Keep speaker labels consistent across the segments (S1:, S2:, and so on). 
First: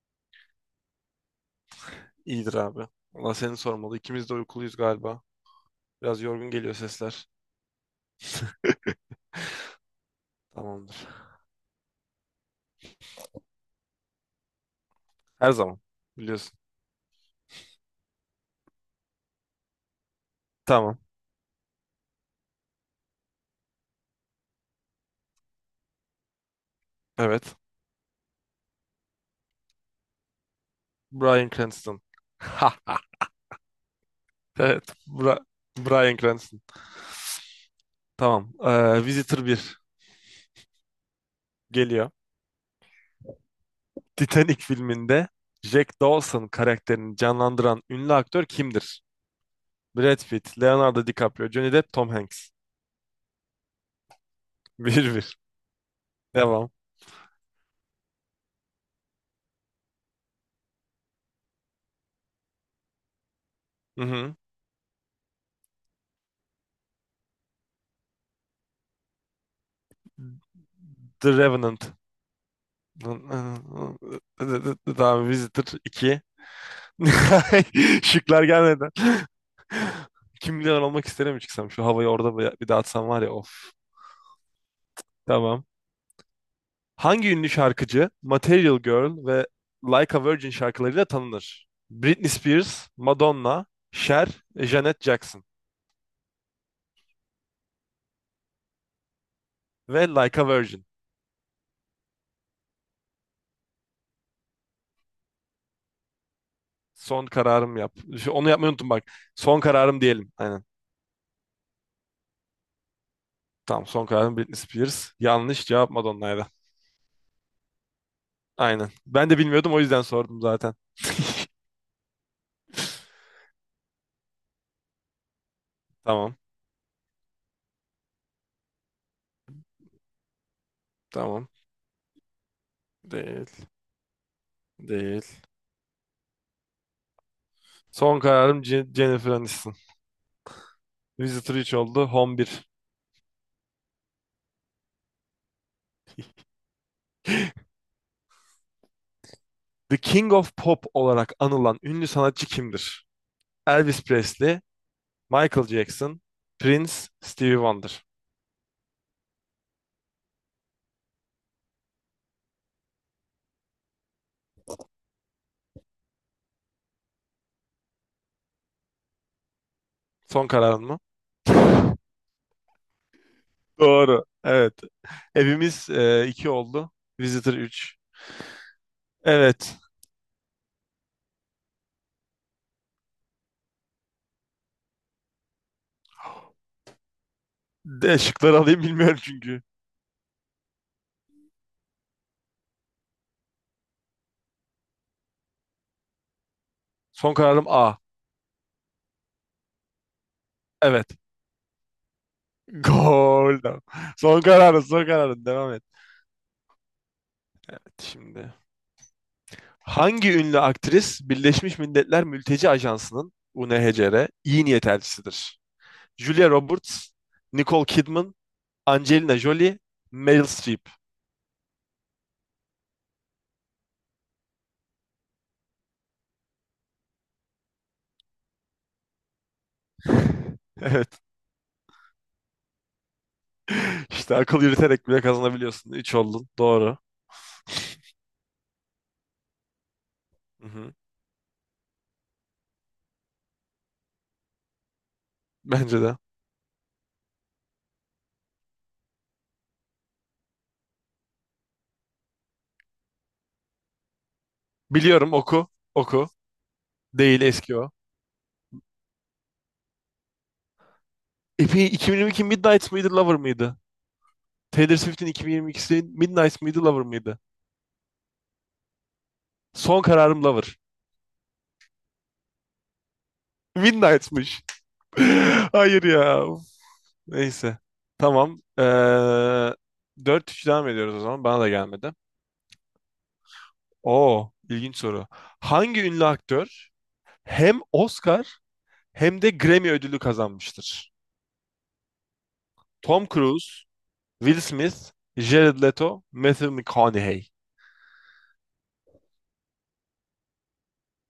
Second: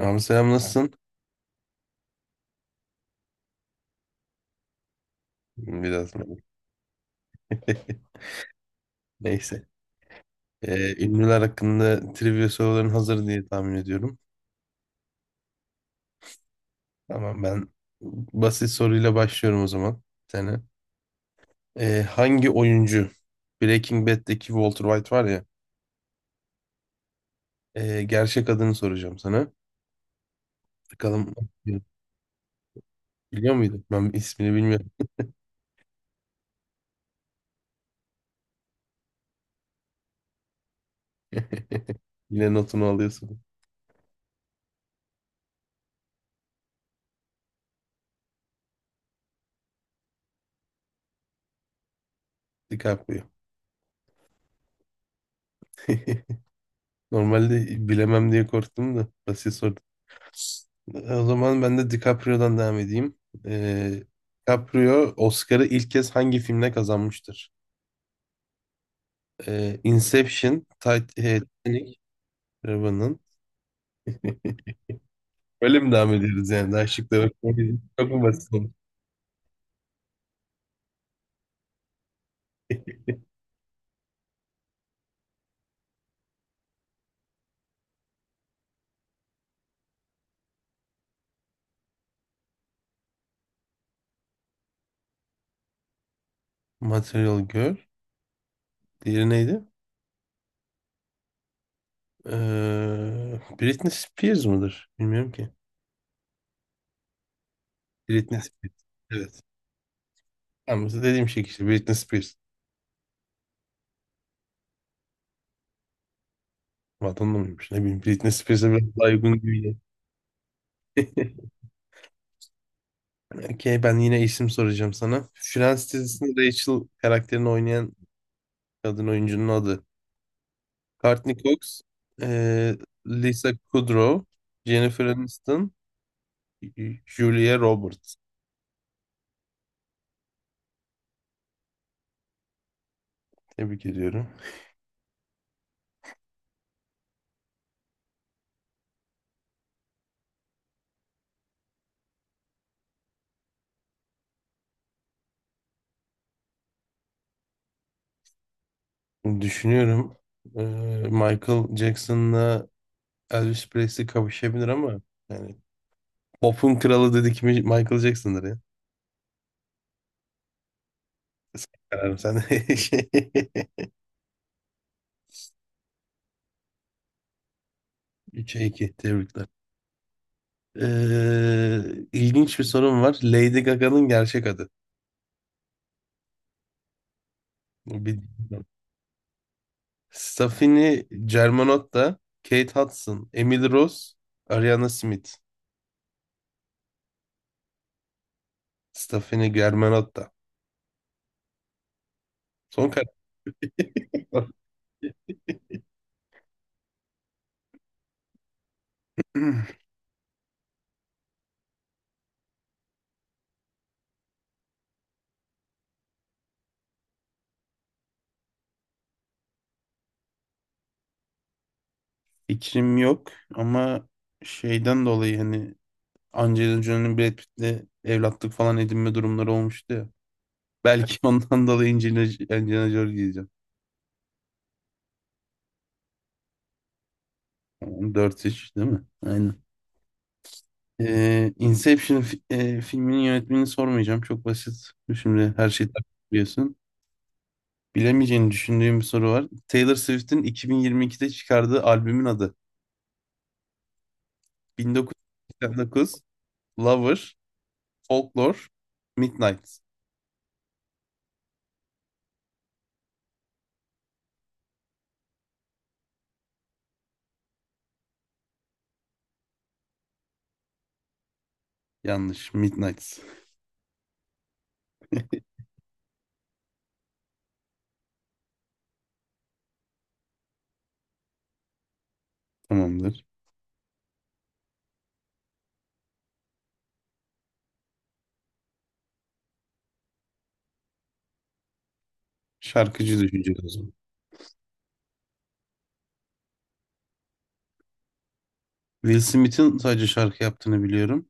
S1: Abi selam nasılsın?
S2: İyidir abi. Valla seni sormalı. İkimiz de uykuluyuz galiba.
S1: Hmm, biraz.
S2: Biraz yorgun geliyor sesler.
S1: Neyse.
S2: Tamamdır.
S1: Ünlüler hakkında trivia soruların hazır diye tahmin ediyorum.
S2: Her zaman. Biliyorsun.
S1: Tamam, ben basit soruyla başlıyorum o zaman. Sana.
S2: Tamam.
S1: Hangi oyuncu, Breaking Bad'deki Walter White var ya,
S2: Evet.
S1: gerçek adını soracağım sana. Bakalım
S2: Bryan Cranston.
S1: biliyor muydun? Ben ismini bilmiyorum.
S2: Evet. Bryan Cranston. Tamam. Visitor bir geliyor.
S1: Yine notunu alıyorsun.
S2: Titanic filminde Jack Dawson karakterini canlandıran ünlü aktör kimdir? Brad Pitt, Leonardo DiCaprio, Johnny Depp, Tom Hanks.
S1: DiCaprio.
S2: Bir bir. Devam.
S1: Normalde bilemem diye korktum da, basit soru. O zaman ben de DiCaprio'dan devam edeyim.
S2: Hı
S1: Ee,
S2: hı.
S1: DiCaprio Oscar'ı ilk kez hangi filmle kazanmıştır? Inception,
S2: The Revenant.
S1: Titanic, Revenant.
S2: Tamam. Visitor
S1: Öyle mi devam
S2: 2.
S1: ediyoruz yani? Daha şık da yok. Çok mu
S2: Şıklar
S1: basit oldu?
S2: gelmeden. Kim milyoner olmak isterim çıksam? Şu havayı orada bir bir dağıtsam var ya of. Tamam. Hangi ünlü şarkıcı Material Girl ve Like a Virgin şarkılarıyla tanınır? Britney Spears, Madonna, Cher, Janet Jackson
S1: Material Girl. Diğeri neydi?
S2: ve Like a Virgin.
S1: Britney Spears mıdır? Bilmiyorum ki.
S2: Son kararım yap.
S1: Britney
S2: Onu yapmayı
S1: Spears.
S2: unuttum bak.
S1: Evet.
S2: Son kararım diyelim. Aynen.
S1: Ama dediğim şey işte Britney Spears.
S2: Tamam son kararım Britney Spears. Yanlış cevap Madonna'ydı.
S1: Vatandaş mıymış? Ne bileyim, Britney Spears'e
S2: Aynen.
S1: biraz daha
S2: Ben de
S1: uygun
S2: bilmiyordum
S1: gibi.
S2: o yüzden sordum zaten.
S1: Okey, ben yine isim soracağım sana. Friends
S2: Tamam.
S1: dizisinde Rachel karakterini oynayan kadın oyuncunun adı. Courtney
S2: Tamam.
S1: Cox, eee,
S2: Değil.
S1: Lisa Kudrow, Jennifer
S2: Değil.
S1: Aniston, Julia Roberts.
S2: Son kararım Jennifer Aniston. Visitor 3 oldu. Home bir.
S1: Tebrik ediyorum.
S2: The King of Pop olarak anılan ünlü sanatçı kimdir? Elvis Presley, Michael Jackson, Prince, Stevie Wonder.
S1: Şimdi düşünüyorum, eee, Michael Jackson'la Elvis Presley kavuşabilir ama yani pop'un kralı dedik mi Michael Jackson'dır ya.
S2: Son kararın mı?
S1: Kararım sen de.
S2: Doğru. Evet. Evimiz 2 oldu. Visitor 3.
S1: 3-2, tebrikler.
S2: Evet.
S1: Ee, ilginç bir sorum var. Lady Gaga'nın gerçek adı. Bu
S2: De
S1: bir...
S2: şıkları alayım bilmiyorum çünkü.
S1: Stephanie Germanotta, Kate Hudson, Emily Rose, Ariana Smith.
S2: Son kararım A.
S1: Stephanie Germanotta.
S2: Evet.
S1: Son karar.
S2: Gol. Son kararın, son kararın. Devam et. Şimdi. Hangi ünlü aktris Birleşmiş Milletler Mülteci Ajansı'nın UNHCR iyi niyet elçisidir? Julia Roberts, Nicole Kidman, Angelina Jolie, Meryl Streep.
S1: Fikrim yok ama şeyden dolayı, hani Angelina Jolie'nin Brad Pitt'le evlatlık falan edinme durumları olmuştu ya. Belki
S2: Evet.
S1: ondan dolayı Angelina Jolie diyeceğim.
S2: İşte akıl yürüterek bile kazanabiliyorsun. Üç oldun. Doğru.
S1: Yani 4-3, değil mi? Aynen.
S2: Hı-hı.
S1: Inception filminin yönetmenini sormayacağım. Çok basit. Şimdi her şeyi
S2: Bence
S1: takip
S2: de.
S1: ediyorsun. Bilemeyeceğini düşündüğüm bir soru var. Taylor Swift'in 2022'de çıkardığı albümün adı.
S2: Biliyorum oku.
S1: 1989,
S2: Oku.
S1: Lover,
S2: Değil eski o.
S1: Folklore, Midnight.
S2: Epi 2022 Midnight mıydı Lover mıydı? Taylor Swift'in 2022'si Midnight mıydı Lover mıydı? Son kararım Lover.
S1: Yanlış. Midnight.
S2: Midnight'mış. Hayır ya. Neyse. Tamam. 4-3 devam ediyoruz o zaman. Bana da gelmedi.
S1: Tamamdır.
S2: Oo, ilginç soru. Hangi ünlü aktör hem Oscar hem de Grammy ödülü kazanmıştır?
S1: Şarkıcı
S2: Tom
S1: düşüneceğiz o
S2: Cruise,
S1: zaman.
S2: Will Smith, Jared Leto, Matthew McConaughey.
S1: Will Smith'in sadece şarkı yaptığını biliyorum.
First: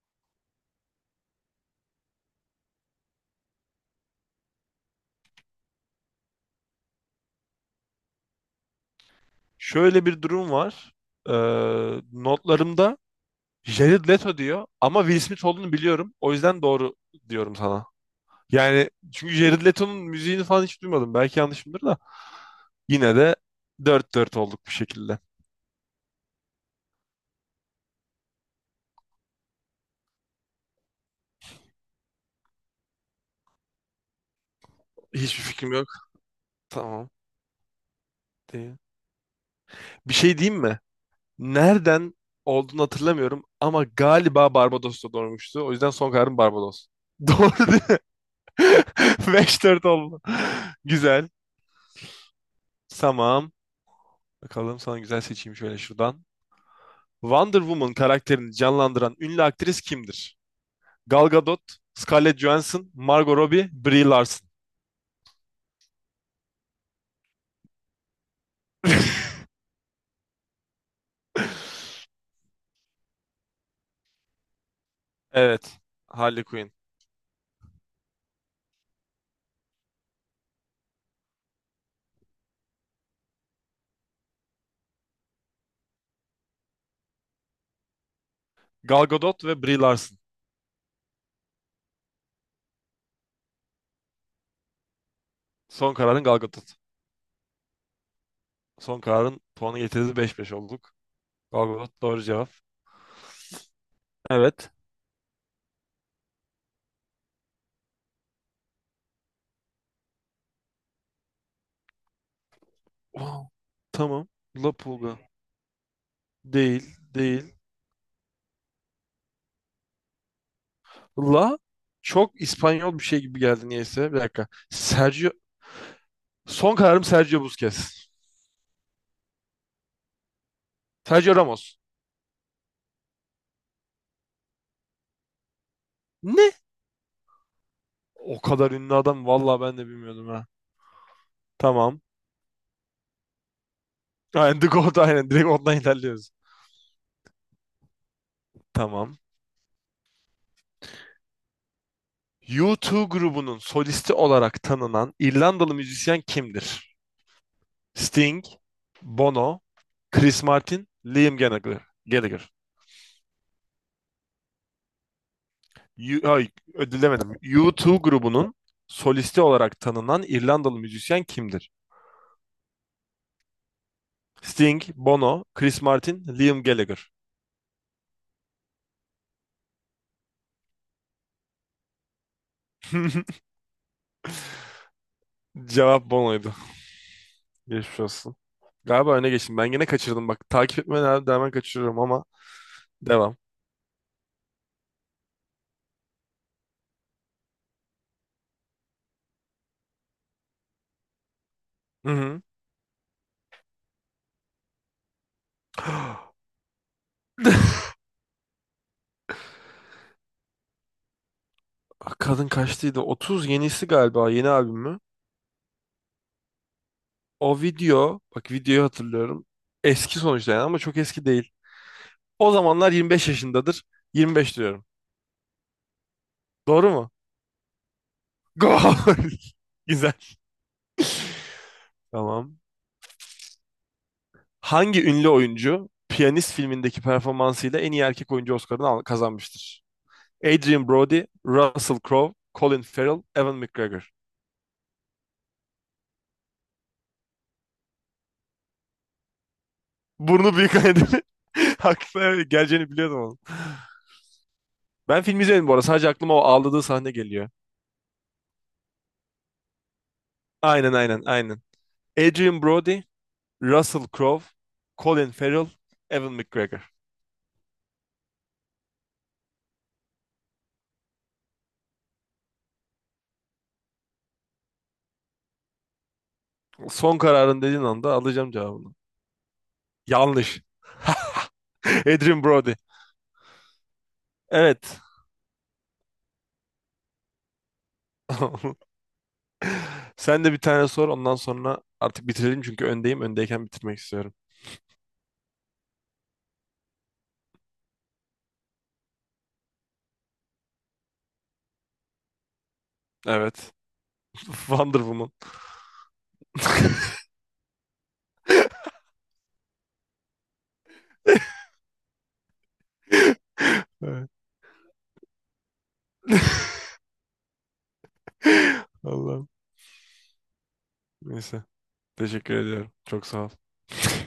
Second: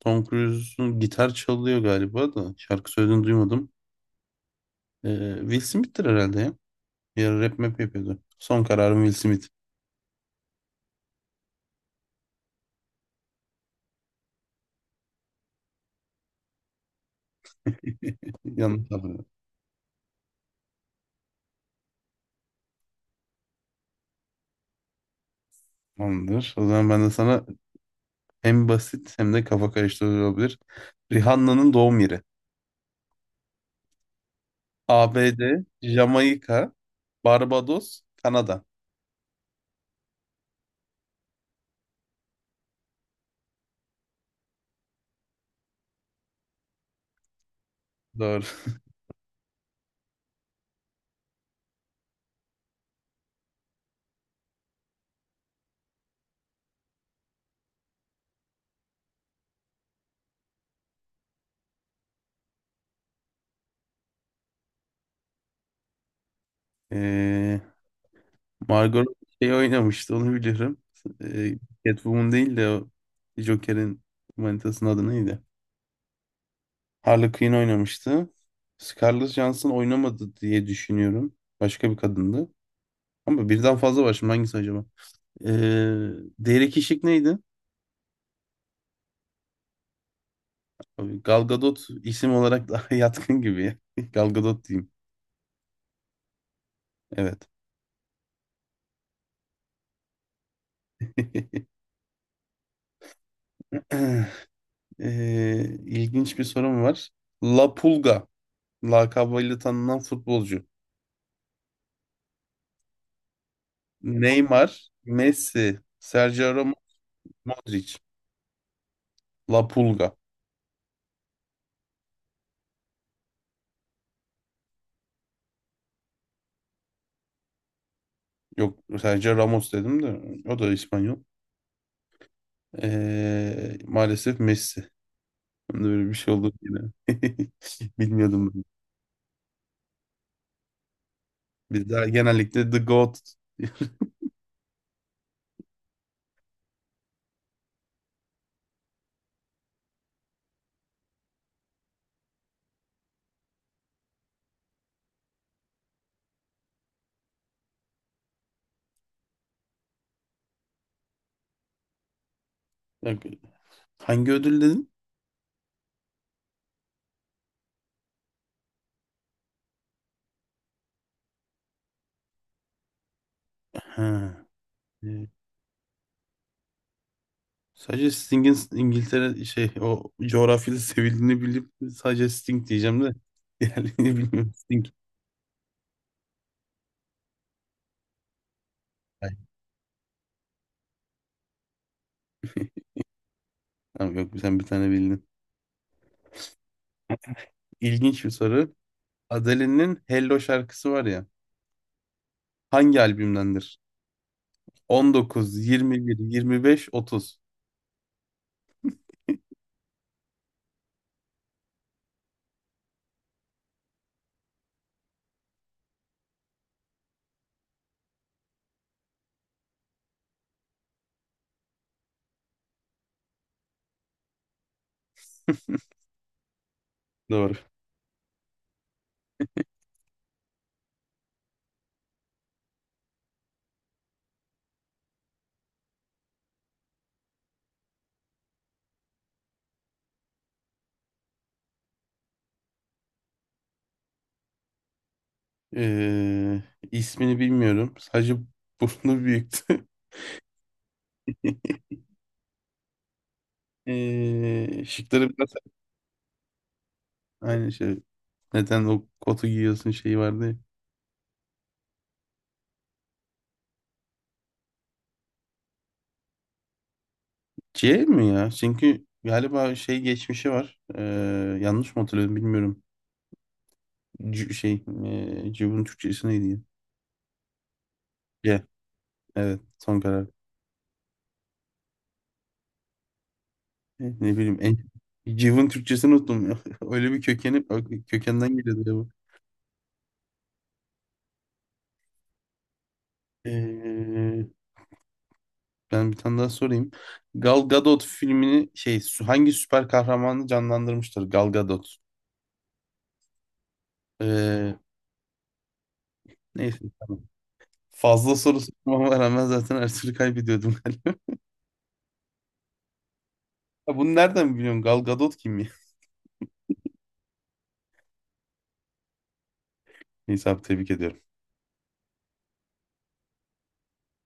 S1: Tom Cruise'un gitar çalıyor galiba da. Şarkı söylediğini duymadım. Will Smith'tir herhalde ya. Bir ara rap map yapıyordu. Son kararım Will Smith.
S2: Şöyle bir durum var. Ee, notlarımda Jared Leto diyor ama Will Smith olduğunu biliyorum. O yüzden doğru diyorum sana. Yani
S1: Yanlış hatırlıyorum.
S2: çünkü Jared Leto'nun müziğini falan hiç duymadım. Belki yanlışımdır da. Yine de dört dört olduk bir şekilde.
S1: Tamamdır. O zaman ben de sana, hem basit hem de kafa karıştırıcı olabilir. Rihanna'nın doğum yeri.
S2: Hiçbir
S1: ABD,
S2: fikrim yok.
S1: Jamaika,
S2: Tamam.
S1: Barbados, Kanada.
S2: Değil. Bir şey diyeyim mi? Nereden olduğunu hatırlamıyorum ama galiba Barbados'ta doğmuştu. O yüzden son kararım Barbados. Doğru değil mi?
S1: Doğru.
S2: 5-4 oldu. Güzel. Tamam. Bakalım sana güzel seçeyim şöyle şuradan. Wonder Woman karakterini canlandıran ünlü aktris kimdir? Gal Gadot, Scarlett Johansson, Margot Robbie, Brie Larson.
S1: Ee, Margot şey oynamıştı, onu biliyorum. Ee, Catwoman değil de o, Joker'in manitasının adı neydi?
S2: Evet. Harley Quinn.
S1: Harley Quinn oynamıştı. Scarlett Johansson oynamadı diye düşünüyorum. Başka bir kadındı. Ama birden fazla var, şimdi hangisi acaba? Ee, Derek Işık neydi?
S2: Gal Gadot ve Brie Larson.
S1: Tabii Gal Gadot isim olarak daha yatkın gibi ya. Gal Gadot diyeyim.
S2: Son kararın Gal Gadot.
S1: Evet.
S2: Son kararın puanı getirdi beş beş olduk. Gal Gadot doğru cevap. Evet.
S1: İlginç bir sorum var. La Pulga lakabıyla tanınan futbolcu.
S2: Wow. Tamam.
S1: Neymar,
S2: La Pulga.
S1: Messi, Sergio Ramos,
S2: Değil. Değil.
S1: Modric. La Pulga.
S2: La çok İspanyol bir şey gibi geldi niyeyse. Bir dakika. Sergio. Son kararım Sergio Busquets.
S1: Yok, Sergio Ramos dedim de, o da İspanyol.
S2: Sergio Ramos.
S1: Maalesef Messi. Ben de böyle bir şey oldu
S2: Ne?
S1: yine.
S2: O
S1: Bilmiyordum.
S2: kadar ünlü adam. Vallahi ben de bilmiyordum ha. Tamam.
S1: Bizler genellikle The Goat.
S2: Aynen The Goat aynen. Direkt ondan ilerliyoruz. Tamam. U2 grubunun solisti olarak tanınan İrlandalı müzisyen kimdir? Sting, Bono, Chris Martin, Liam Gallagher. Gallagher.
S1: Bak, hangi ödül dedin?
S2: U- ay, ödül U2 grubunun solisti olarak tanınan İrlandalı müzisyen kimdir?
S1: Ha.
S2: Sting,
S1: e,
S2: Bono, Chris Martin, Liam Gallagher.
S1: Sadece Sting'in İngiltere şey, o coğrafyada sevildiğini bilip sadece Sting diyeceğim de diğerlerini bilmiyorum. Sting.
S2: Cevap Bono'ydu. Geçmiş olsun. Galiba öne
S1: Ay.
S2: geçtim. Ben yine kaçırdım. Bak takip etmeye devam kaçırıyorum ama devam.
S1: Tamam, yok, sen bir tane bildin. İlginç bir soru. Adele'nin Hello şarkısı var ya.
S2: Hı
S1: Hangi albümdendir? 19,
S2: hı.
S1: 21, 25, 30.
S2: Ah, kadın kaçtıydı? 30 yenisi galiba yeni albüm mü? O video bak videoyu hatırlıyorum. Eski sonuçta yani ama çok eski değil. O zamanlar 25 yaşındadır. 25 diyorum. Doğru mu?
S1: Doğru.
S2: Gol! Güzel. Tamam. Hangi ünlü oyuncu Piyanist filmindeki performansıyla en iyi erkek oyuncu Oscar'ını kazanmıştır? Adrian Brody, Russell Crowe, Colin Farrell, Evan McGregor.
S1: Ee, ismini bilmiyorum. Sadece burnu büyüktü.
S2: Burnu büyük nedeni. Haklı. Evet, geleceğini biliyordum oğlum. Ben
S1: Şıkları
S2: filmi
S1: biraz
S2: izlemedim bu arada. Sadece aklıma o ağladığı sahne geliyor.
S1: aynı şey. Neden o kotu giyiyorsun şeyi vardı ya.
S2: Aynen aynen aynen. Adrian Brody, Russell Crowe, Colin Farrell, Evan McGregor.
S1: C mi ya? Çünkü galiba şey geçmişi var. Yanlış mı hatırlıyorum bilmiyorum. C şey, Cıv'ın Türkçesi neydi ya?
S2: Son kararın dediğin anda alacağım
S1: C.
S2: cevabını.
S1: Evet, son karar.
S2: Yanlış. Adrian Brody.
S1: Ne bileyim. En...
S2: Evet.
S1: Cıv'ın Türkçesini unuttum ya. Öyle bir kökenden geliyordu ya bu.
S2: Sen de bir tane sor ondan sonra artık bitirelim çünkü öndeyim. Öndeyken bitirmek istiyorum.
S1: Ee, Ben bir tane daha sorayım. Gal Gadot filmini şey hangi süper kahramanı canlandırmıştır Gal Gadot?
S2: Evet.
S1: Ee,
S2: Wonder Woman.
S1: Neyse tamam. Fazla soru sormama rağmen zaten her türlü kaybediyordum galiba. Ya bunu
S2: Evet.
S1: nereden biliyorsun? Gal Gadot kim ya?
S2: Allah'ım.
S1: Neyse abi, tebrik ediyorum.
S2: Neyse. Teşekkür ediyorum. Çok sağ ol.